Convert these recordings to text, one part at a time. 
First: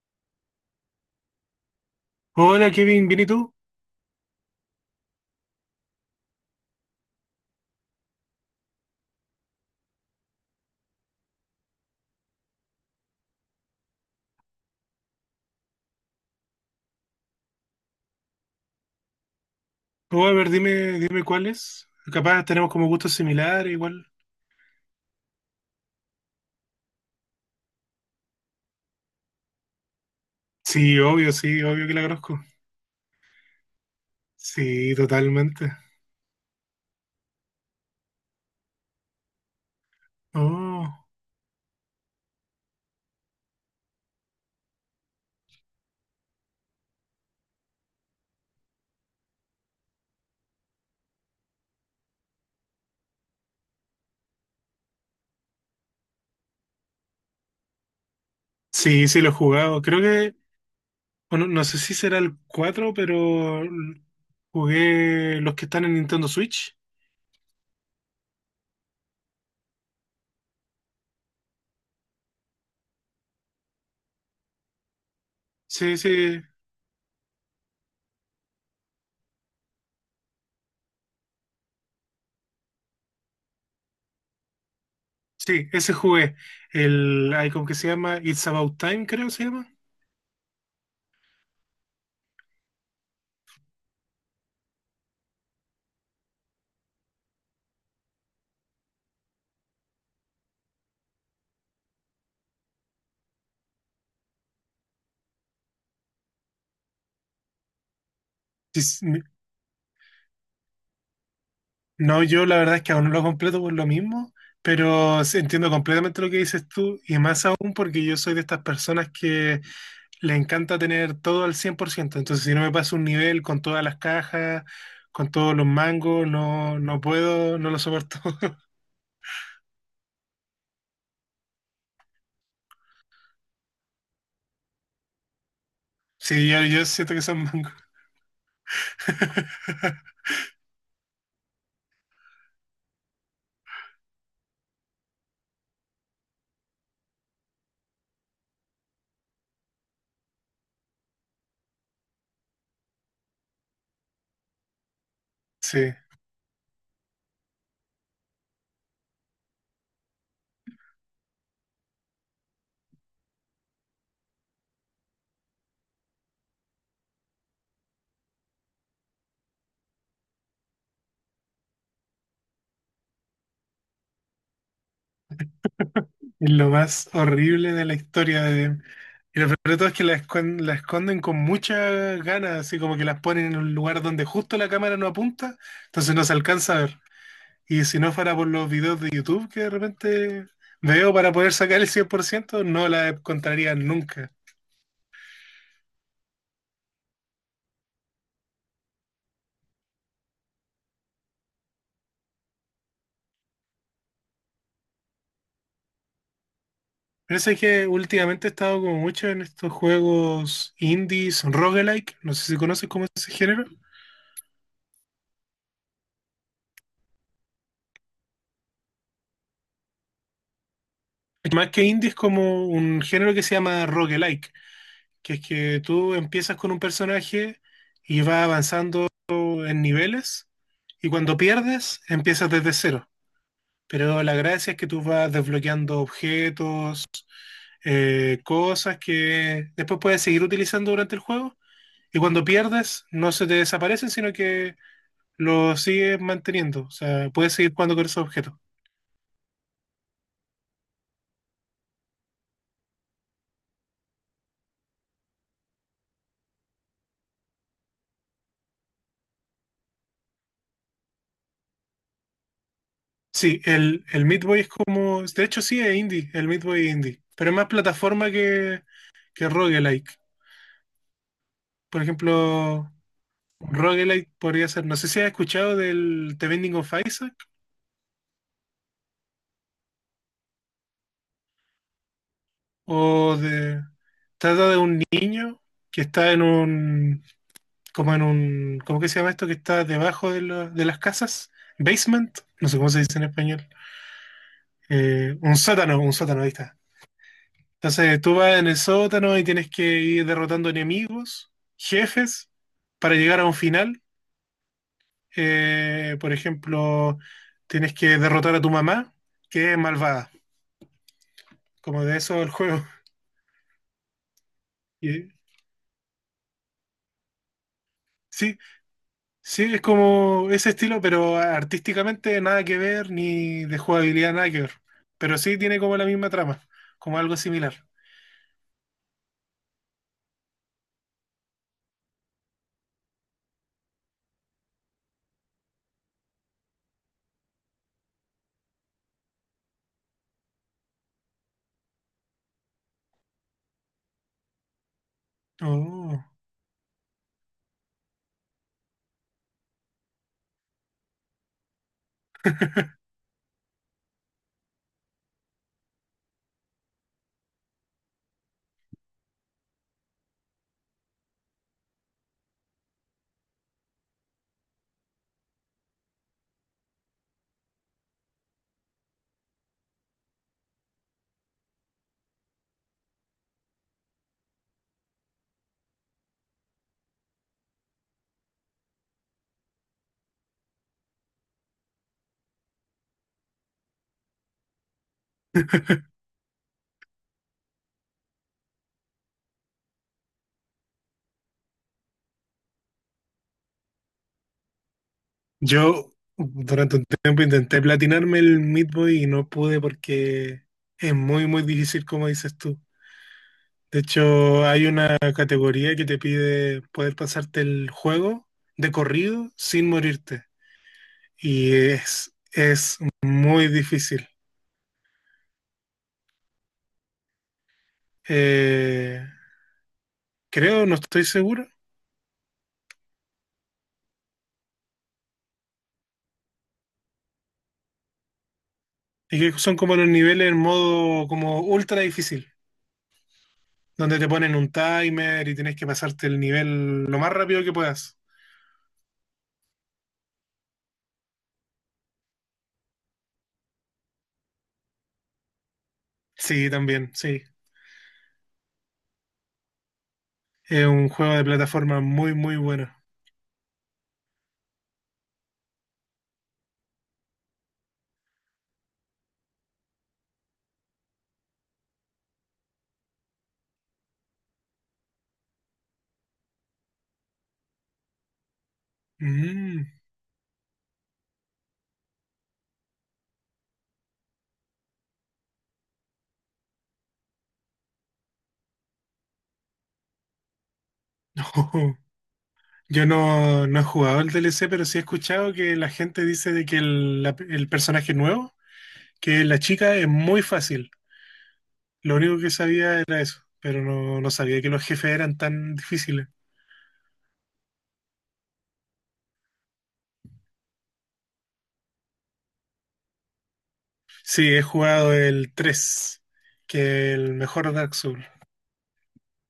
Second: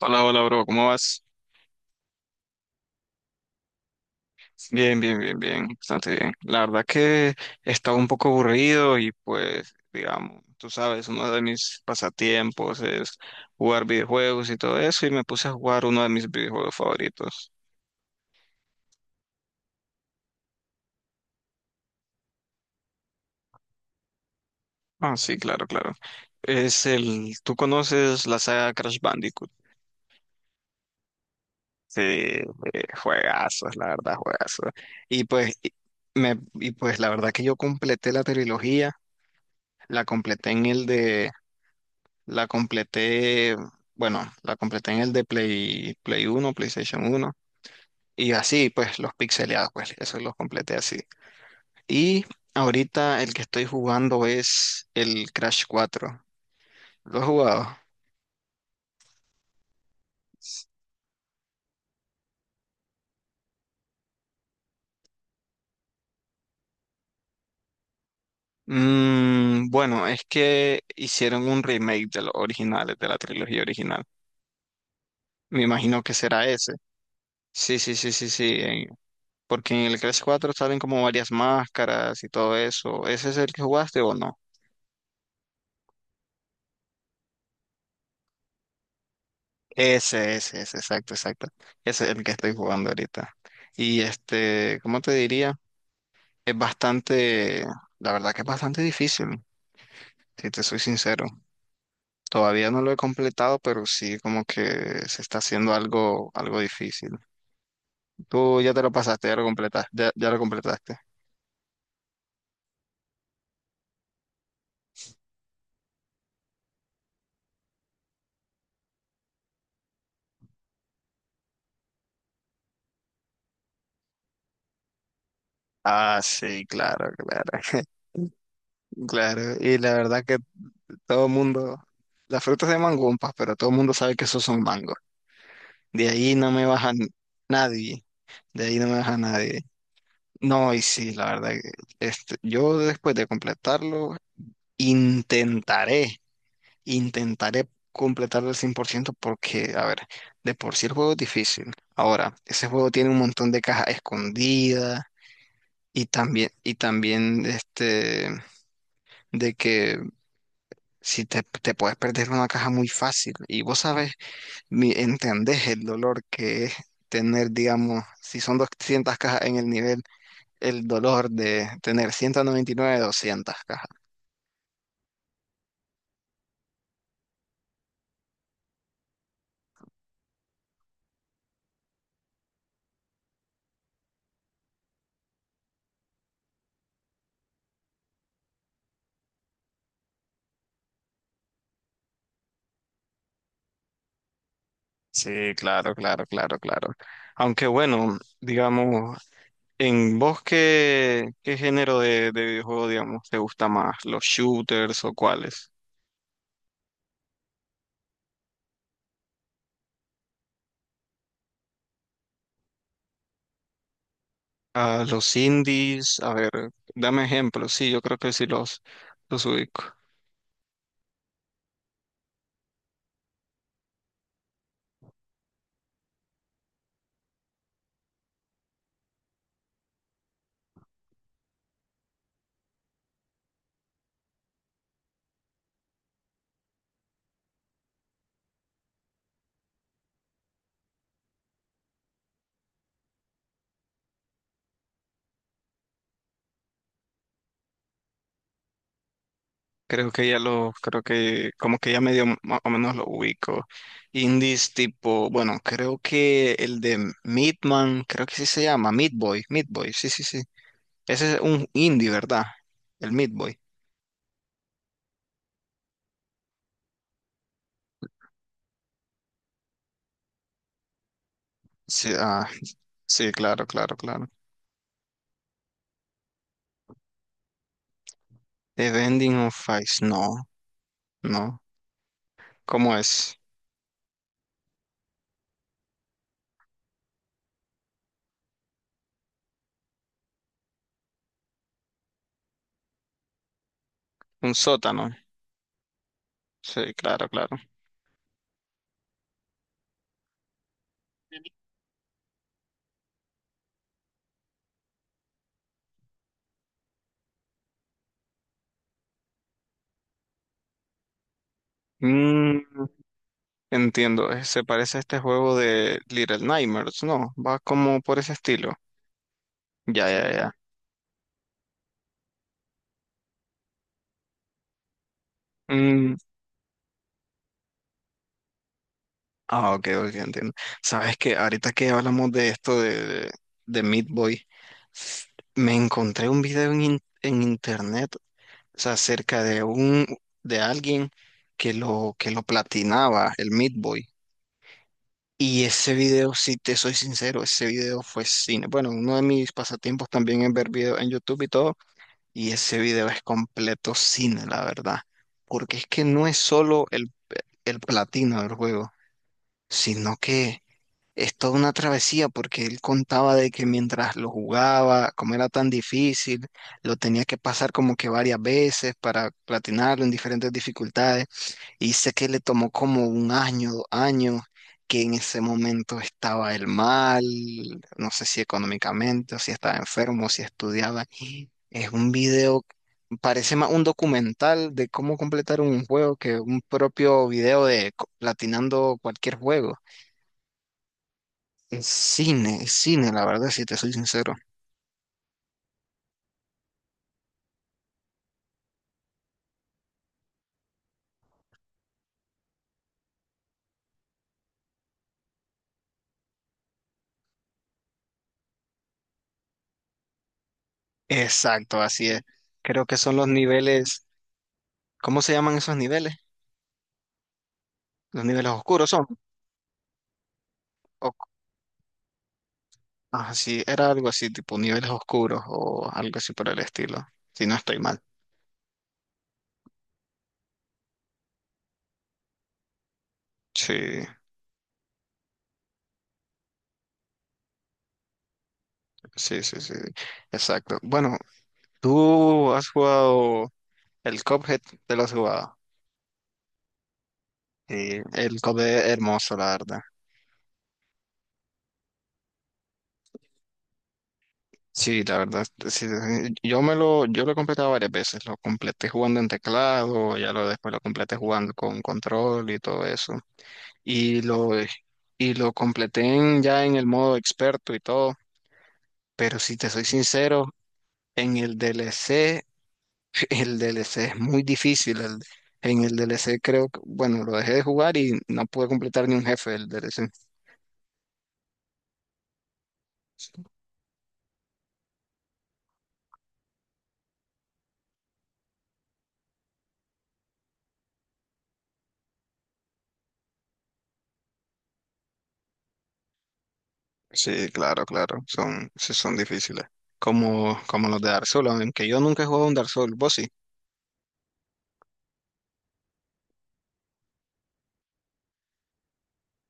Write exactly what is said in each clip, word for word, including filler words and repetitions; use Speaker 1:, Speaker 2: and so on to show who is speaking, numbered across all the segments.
Speaker 1: Hola, hola, bro, ¿cómo vas?
Speaker 2: Hola Kevin, ¿bien y tú?
Speaker 1: Bien, bien, bien, bien, bastante bien. La verdad que estaba un poco aburrido y pues, digamos, tú sabes, uno de mis pasatiempos es jugar videojuegos y todo eso, y me puse a jugar uno de mis videojuegos favoritos.
Speaker 2: Oh, a ver, dime, dime cuáles. Capaz tenemos como gustos similares, igual.
Speaker 1: Ah, sí, claro, claro. Es el, ¿tú conoces la saga Crash Bandicoot?
Speaker 2: Sí, obvio, sí, obvio que
Speaker 1: Sí,
Speaker 2: la conozco.
Speaker 1: eh, juegazos, la verdad, juegazos.
Speaker 2: Sí,
Speaker 1: Y pues, y,
Speaker 2: totalmente.
Speaker 1: me, y pues la verdad que yo completé la trilogía, la completé en el
Speaker 2: Oh,
Speaker 1: de La completé, bueno, la completé en el de Play, Play uno, PlayStation uno. Y así, pues, los pixeleados, pues, eso los completé así. Y ahorita el que estoy jugando es el Crash cuatro. ¿Lo has jugado?
Speaker 2: sí, sí, lo he jugado. Creo que, bueno, no sé si será el cuatro, pero l- jugué los que están en Nintendo Switch.
Speaker 1: Mm, bueno, es que hicieron un remake de los originales, de la trilogía original. Me
Speaker 2: Sí,
Speaker 1: imagino que
Speaker 2: sí,
Speaker 1: será ese. Sí, sí, sí, sí, sí, en- porque en el Crash cuatro salen como varias máscaras y todo eso. ¿Ese es el que jugaste o no?
Speaker 2: sí, ese jugué. El, hay como que se llama It's About Time, creo que se llama.
Speaker 1: Ese, ese, ese, exacto, exacto. Ese es el que estoy jugando ahorita. Y este, ¿cómo te diría? Es bastante, la verdad que es bastante difícil, si te soy sincero. Todavía no lo he completado, pero sí como que se está haciendo algo, algo difícil. Tú ya te
Speaker 2: Sí,
Speaker 1: lo
Speaker 2: sí.
Speaker 1: pasaste, ya lo completaste, ya, ya lo completaste.
Speaker 2: No, yo la verdad es que aún no lo completo por lo mismo, pero sí entiendo completamente lo que dices tú y más aún porque yo soy de estas personas que le encanta tener todo al cien por ciento. Entonces si no me paso un nivel con todas las cajas, con todos los
Speaker 1: Ah,
Speaker 2: mangos,
Speaker 1: sí,
Speaker 2: no, no
Speaker 1: claro, claro.
Speaker 2: puedo, no lo soporto.
Speaker 1: Claro, y la verdad que todo el mundo, las frutas se llaman gumpas, pero todo el mundo sabe que esos son mangos. De ahí
Speaker 2: Sí,
Speaker 1: no
Speaker 2: yo,
Speaker 1: me
Speaker 2: yo
Speaker 1: baja n-
Speaker 2: siento que son mangos.
Speaker 1: nadie. De ahí no me baja nadie. No, y sí, la verdad que, este, yo después de completarlo, intentaré, intentaré completarlo al cien por ciento, porque, a ver, de por sí el juego es difícil. Ahora, ese juego tiene un montón de cajas escondidas,
Speaker 2: Sí, es
Speaker 1: y también, y también, este, de que si te, te puedes perder una caja muy fácil. Y vos sabes, mi- ¿entendés el dolor que es tener, digamos, si son doscientas cajas en el nivel, el dolor de tener ciento noventa y nueve doscientas cajas?
Speaker 2: lo más horrible de la historia de. Y lo peor de todo es que la esconden, la esconden con muchas ganas, así como que las ponen en un lugar donde justo la cámara no apunta, entonces no se alcanza a ver. Y si no fuera por los videos de YouTube que de repente veo para poder sacar el cien por ciento no la encontraría nunca.
Speaker 1: Sí, claro, claro, claro, claro. Aunque bueno, digamos, ¿en vos qué, qué género de, de videojuego, digamos, te gusta más, los shooters o cuáles?
Speaker 2: Pero eso es que últimamente he estado como mucho en estos juegos indies, roguelike, no sé si conoces como ese género.
Speaker 1: Ah, los indies, a ver, dame ejemplos, sí, yo creo que sí los, los ubico.
Speaker 2: Más que indie es como un género que se llama roguelike, que es que tú empiezas con un personaje y va avanzando en niveles y cuando pierdes empiezas desde cero. Pero la gracia es que tú vas desbloqueando objetos, eh, cosas que después puedes seguir utilizando durante el juego y cuando pierdes no se te desaparecen, sino que los sigues manteniendo. O sea, puedes seguir jugando con esos objetos.
Speaker 1: Creo que ya lo, creo que como que ya medio más o menos lo ubico. Indies tipo, bueno, creo que el de Midman, creo que sí se llama, Meat Boy, Meat Boy, sí, sí, sí. Ese es un indie, ¿verdad? El Meat Boy.
Speaker 2: Sí, el, el Meat Boy es como... De hecho sí, es indie, el Meat Boy es indie. Pero es más plataforma que, que roguelike. Por
Speaker 1: Sí, ah,
Speaker 2: ejemplo,
Speaker 1: sí, claro, claro, claro.
Speaker 2: roguelike podría ser... No sé si has escuchado del The Binding of Isaac.
Speaker 1: The Bending of Ice, no, no. ¿Cómo
Speaker 2: O
Speaker 1: es?
Speaker 2: de Trata de un niño que está en un, como en un, ¿cómo que se llama esto? Que está debajo de, la- de las casas, basement, no sé cómo se dice en español.
Speaker 1: Un sótano.
Speaker 2: Eh, un sótano, un sótano, ahí está.
Speaker 1: Sí, claro, claro.
Speaker 2: Entonces tú vas en el sótano y tienes que ir derrotando enemigos, jefes, para llegar a un final. Eh, por ejemplo, tienes que derrotar a tu mamá, que es malvada, como de eso el
Speaker 1: Mm,
Speaker 2: juego.
Speaker 1: entiendo, eh, se parece a este
Speaker 2: Y-
Speaker 1: juego de Little Nightmares, ¿no? Va como por ese
Speaker 2: Sí,
Speaker 1: estilo.
Speaker 2: sí, es
Speaker 1: Ya, ya,
Speaker 2: como
Speaker 1: ya.
Speaker 2: ese estilo, pero artísticamente nada que ver, ni de jugabilidad nada que ver. Pero sí tiene como la
Speaker 1: Mm,
Speaker 2: misma trama, como algo similar.
Speaker 1: ah, ok, ok, entiendo. Sabes que ahorita que hablamos de esto de, de Meat Boy, s- me encontré un video en, in- en internet, o sea, acerca de un de alguien, que lo que lo platinaba, el Meat Boy. Y ese
Speaker 2: Oh.
Speaker 1: video, si te soy sincero, ese video fue cine. Bueno, uno de mis pasatiempos también es ver videos en YouTube y todo, y ese video es completo cine, la verdad. Porque es que no es solo el, el platino del juego, sino que es toda una travesía porque él contaba de que mientras lo jugaba, como era tan difícil, lo tenía que pasar como que varias veces para platinarlo en diferentes dificultades. Y sé que le tomó como un año, dos años, que en ese momento estaba él mal, no sé si económicamente, o si estaba enfermo, o si estudiaba. Es un video, parece más un documental de cómo completar un juego que un propio video de co- platinando cualquier juego. Es cine, es cine, la verdad, si te soy sincero.
Speaker 2: Yo durante un tiempo intenté platinarme el Meat Boy y no pude porque es muy, muy difícil, como dices tú. De hecho, hay una categoría que te pide poder pasarte el juego de corrido sin morirte. Y
Speaker 1: Exacto, así es.
Speaker 2: es,
Speaker 1: Creo que
Speaker 2: es
Speaker 1: son los
Speaker 2: muy
Speaker 1: niveles,
Speaker 2: difícil.
Speaker 1: ¿cómo se llaman esos niveles? Los niveles oscuros son.
Speaker 2: Eh, Creo, no
Speaker 1: O,
Speaker 2: estoy seguro.
Speaker 1: ah, sí, era algo así, tipo niveles oscuros o algo así por el estilo, si no estoy mal.
Speaker 2: Y que son como los niveles en modo como ultra difícil,
Speaker 1: Sí,
Speaker 2: donde te ponen un timer y tienes que pasarte el nivel lo más rápido que puedas.
Speaker 1: sí, sí, sí, exacto. Bueno, ¿tú has jugado el Cuphead, te lo has jugado?
Speaker 2: Sí, también, sí.
Speaker 1: Sí, el Cuphead es hermoso, la verdad.
Speaker 2: Es un juego de plataforma muy, muy bueno.
Speaker 1: Sí, la verdad, sí, sí, yo me lo, yo lo he completado varias veces, lo completé jugando en teclado, ya lo después lo completé jugando con control y todo eso, y lo, y lo completé en- ya en el modo experto y todo, pero si te soy
Speaker 2: Mm.
Speaker 1: sincero, en el D L C, el D L C es muy difícil, el- en el D L C creo que, bueno, lo dejé de jugar y no pude completar ni un jefe del D L C.
Speaker 2: Yo no, no he jugado el D L C, pero sí he escuchado que la gente dice de que el, la- el personaje nuevo, que la chica es muy fácil. Lo único que sabía era eso, pero no, no sabía que los jefes eran tan difíciles.
Speaker 1: Sí, claro, claro, son, sí son difíciles, como, como los de Dark Souls, aunque yo nunca he jugado un Dark Souls, ¿vos sí?
Speaker 2: Sí, he jugado el tres que es el mejor Dark Souls.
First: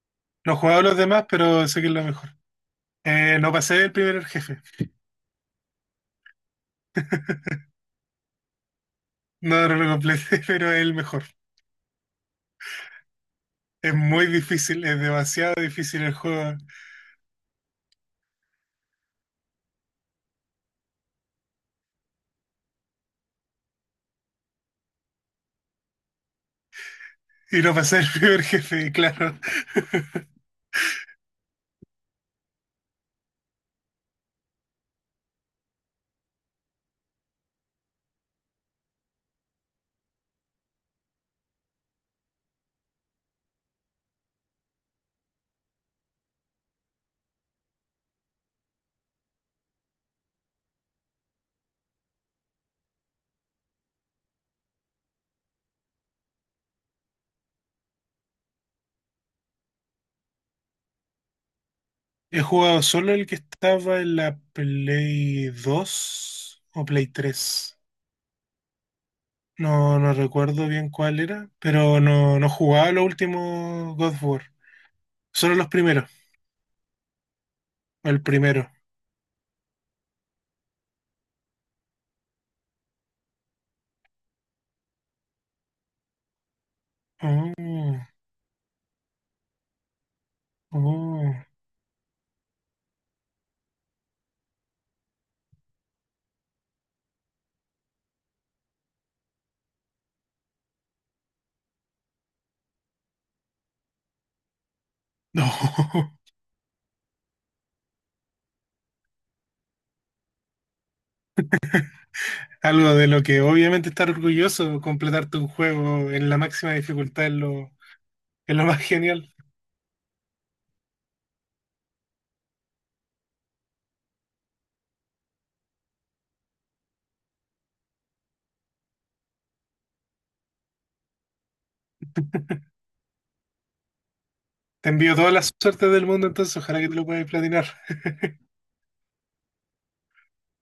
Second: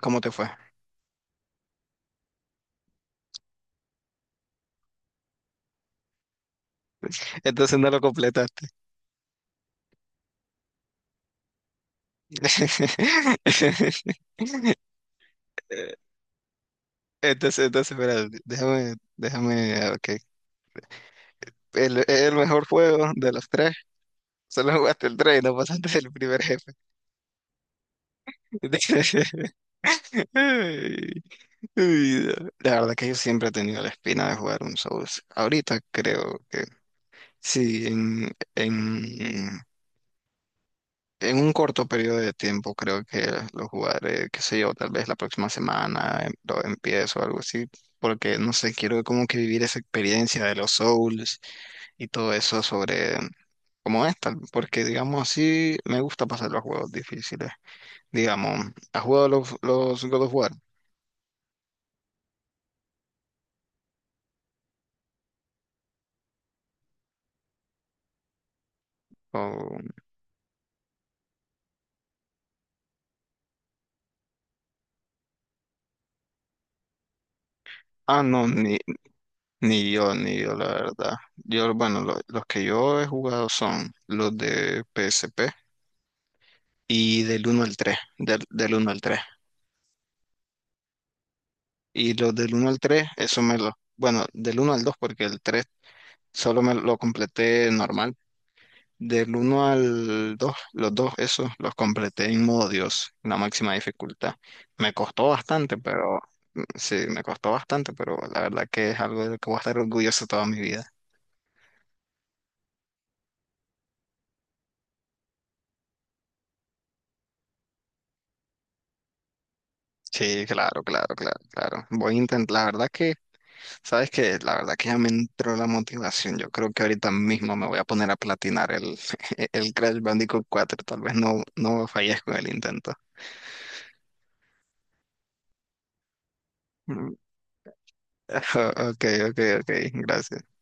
Speaker 1: ¿Cómo te fue?
Speaker 2: No he jugado los demás, pero sé que es lo mejor. Eh, no pasé el primer jefe.
Speaker 1: Entonces no lo completaste.
Speaker 2: No, no lo completé, pero es el mejor. Es muy difícil, es demasiado difícil el juego.
Speaker 1: Entonces, entonces, espera, déjame, déjame, ah, ok. El, el mejor juego de los tres. Solo jugaste el tres y no pasaste el primer jefe.
Speaker 2: Y no pasé el primer jefe, claro.
Speaker 1: Ay, ay, la verdad que yo siempre he tenido la espina de jugar un Souls. Ahorita creo que sí, en, en En un corto periodo de tiempo creo que lo jugaré, qué sé yo, tal vez la próxima semana em- lo empiezo o algo así, porque no sé, quiero como que vivir esa experiencia de los Souls y todo eso sobre cómo es tal, porque digamos así me gusta pasar los juegos difíciles. Digamos, ¿has jugado los, los God of War?
Speaker 2: He jugado solo el que estaba en la Play dos o Play tres.
Speaker 1: O-
Speaker 2: No, no recuerdo bien cuál era, pero no, no jugaba los últimos God of War. Solo los primeros, o
Speaker 1: ah,
Speaker 2: el
Speaker 1: no,
Speaker 2: primero.
Speaker 1: ni, ni yo, ni yo, la verdad. Yo, bueno, lo- los que yo he jugado son los de P S P, y del uno al tres,
Speaker 2: Oh,
Speaker 1: del, del uno al tres.
Speaker 2: oh,
Speaker 1: Y los del uno al tres, eso me lo... Bueno, del uno al dos porque el tres solo me lo completé normal. Del uno al dos, los dos, esos los completé en modo Dios, en la máxima dificultad. Me costó
Speaker 2: no.
Speaker 1: bastante, pero... Mm, sí, me costó bastante, pero la verdad que es algo de lo que voy a estar orgulloso toda mi vida.
Speaker 2: Algo de lo que obviamente estar orgulloso, completarte un juego en la máxima dificultad es lo, es lo, más genial.
Speaker 1: Sí, claro, claro, claro, claro. Voy a intentar, la verdad que sabes que la verdad que ya me entró la motivación. Yo creo que ahorita mismo me voy a poner a platinar el, el Crash Bandicoot cuatro. Tal vez no, no fallezco en el intento.
Speaker 2: Te envío toda la suerte del mundo, entonces ojalá que te lo
Speaker 1: Mm.
Speaker 2: puedas platinar.
Speaker 1: Ok, ok, ok. Gracias.